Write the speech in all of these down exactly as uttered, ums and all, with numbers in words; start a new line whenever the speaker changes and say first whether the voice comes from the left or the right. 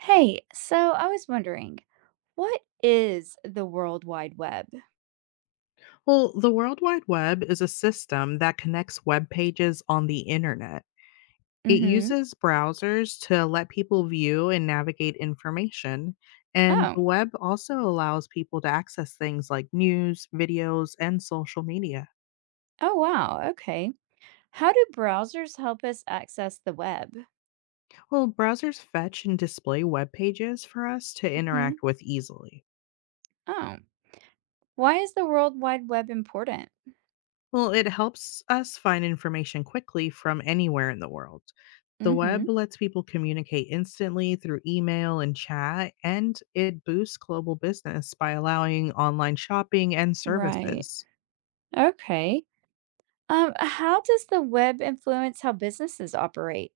right: Hey, so I was wondering, what is the World Wide Web?
left: Well, the World Wide Web is a system that connects web pages on the internet. It
right: Mm-hmm.
left: uses browsers to let people view and navigate information. And
right: Oh,
left: the web also allows people to access things like news, videos, and social media.
right: oh wow. Okay. How do browsers help us access the web?
left: Well, browsers fetch and display web pages for us to
right: Mm-hmm.
left: interact with easily.
right: Oh, why is the World Wide Web important?
left: Well, it helps us find information quickly from anywhere in the world. The
right: Mm-hmm.
left: web lets people communicate instantly through email and chat, and it boosts global business by allowing online shopping and
right: Right.
left: services.
right: Okay. Um, how does the web influence how businesses operate?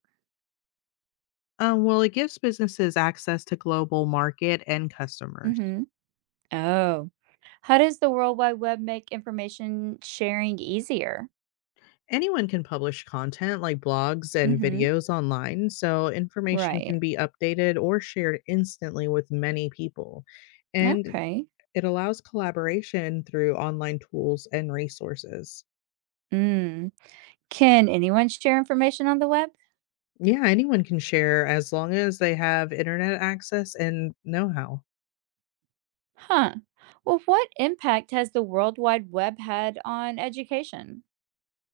left: Um, well, it gives businesses access to global market and customers.
right: Mm-hmm. Oh, how does the World Wide Web make information sharing easier?
left: Anyone can publish content like blogs and
right: Mm-hmm.
left: videos online, so information
right: Right.
left: can be updated or shared instantly with many people. And
right: Okay.
left: it allows collaboration through online tools and resources.
right: Mm. Can anyone share information on the web?
left: Yeah, anyone can share as long as they have internet access and know how.
right: Huh. Well, what impact has the World Wide Web had on education?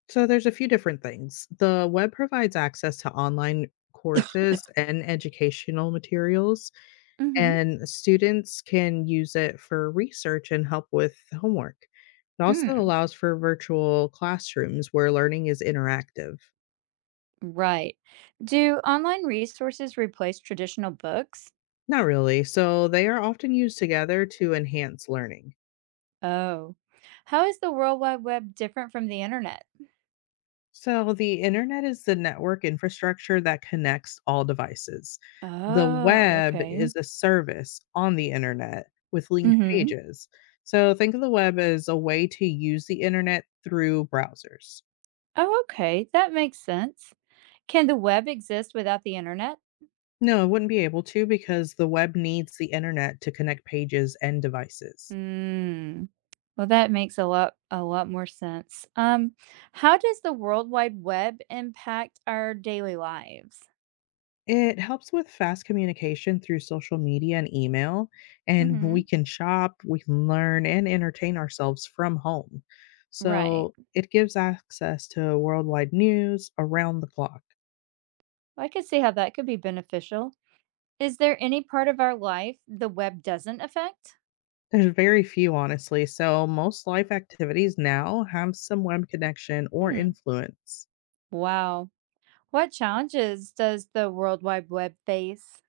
left: So there's a few different things. The web provides access to online courses and educational materials,
right: Mm-hmm.
left: and students can use it for research and help with homework. It also
right: Mm,
left: allows for virtual classrooms where learning is interactive.
right: right. Do online resources replace traditional books?
left: Not really. So they are often used together to enhance learning.
right: Oh. How is the World Wide Web different from the internet?
left: So, the internet is the network infrastructure that connects all devices. The
right: Oh,
left: web
right: okay.
left: is a service on the internet with linked
right: Mm-hmm.
left: pages. So, think of the web as a way to use the internet through browsers.
right: Oh, okay. That makes sense. Can the web exist without the internet?
left: No, it wouldn't be able to because the web needs the internet to connect pages and devices.
right: Hmm. Well, that makes a lot a lot more sense. Um, how does the World Wide Web impact our daily lives?
left: It helps with fast communication through social media and email, and we
right: Hmm.
left: can shop, we can learn, and entertain ourselves from home.
right: Right.
left: So it gives access to worldwide news around the clock.
right: I could see how that could be beneficial. Is there any part of our life the web doesn't affect?
left: There's very few, honestly, so most life activities now have some web connection or
right: Hmm.
left: influence.
right: Wow. What challenges does the World Wide Web face?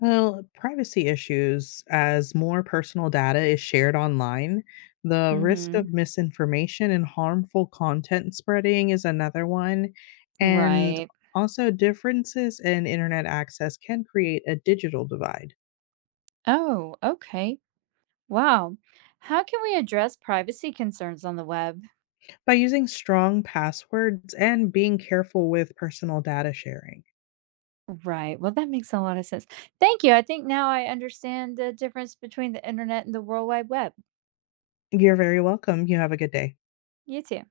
left: Well, privacy issues, as more personal data is shared online, the risk
right: Hmm.
left: of misinformation and harmful content spreading is another one. And
right: Right.
left: also, differences in internet access can create a digital divide
right: Oh, okay. Wow. How can we address privacy concerns on the web?
left: by using strong passwords and being careful with personal data sharing.
right: Right. Well, that makes a lot of sense. Thank you. I think now I understand the difference between the internet and the World Wide Web.
left: You're very welcome. You have a good day.
right: You too.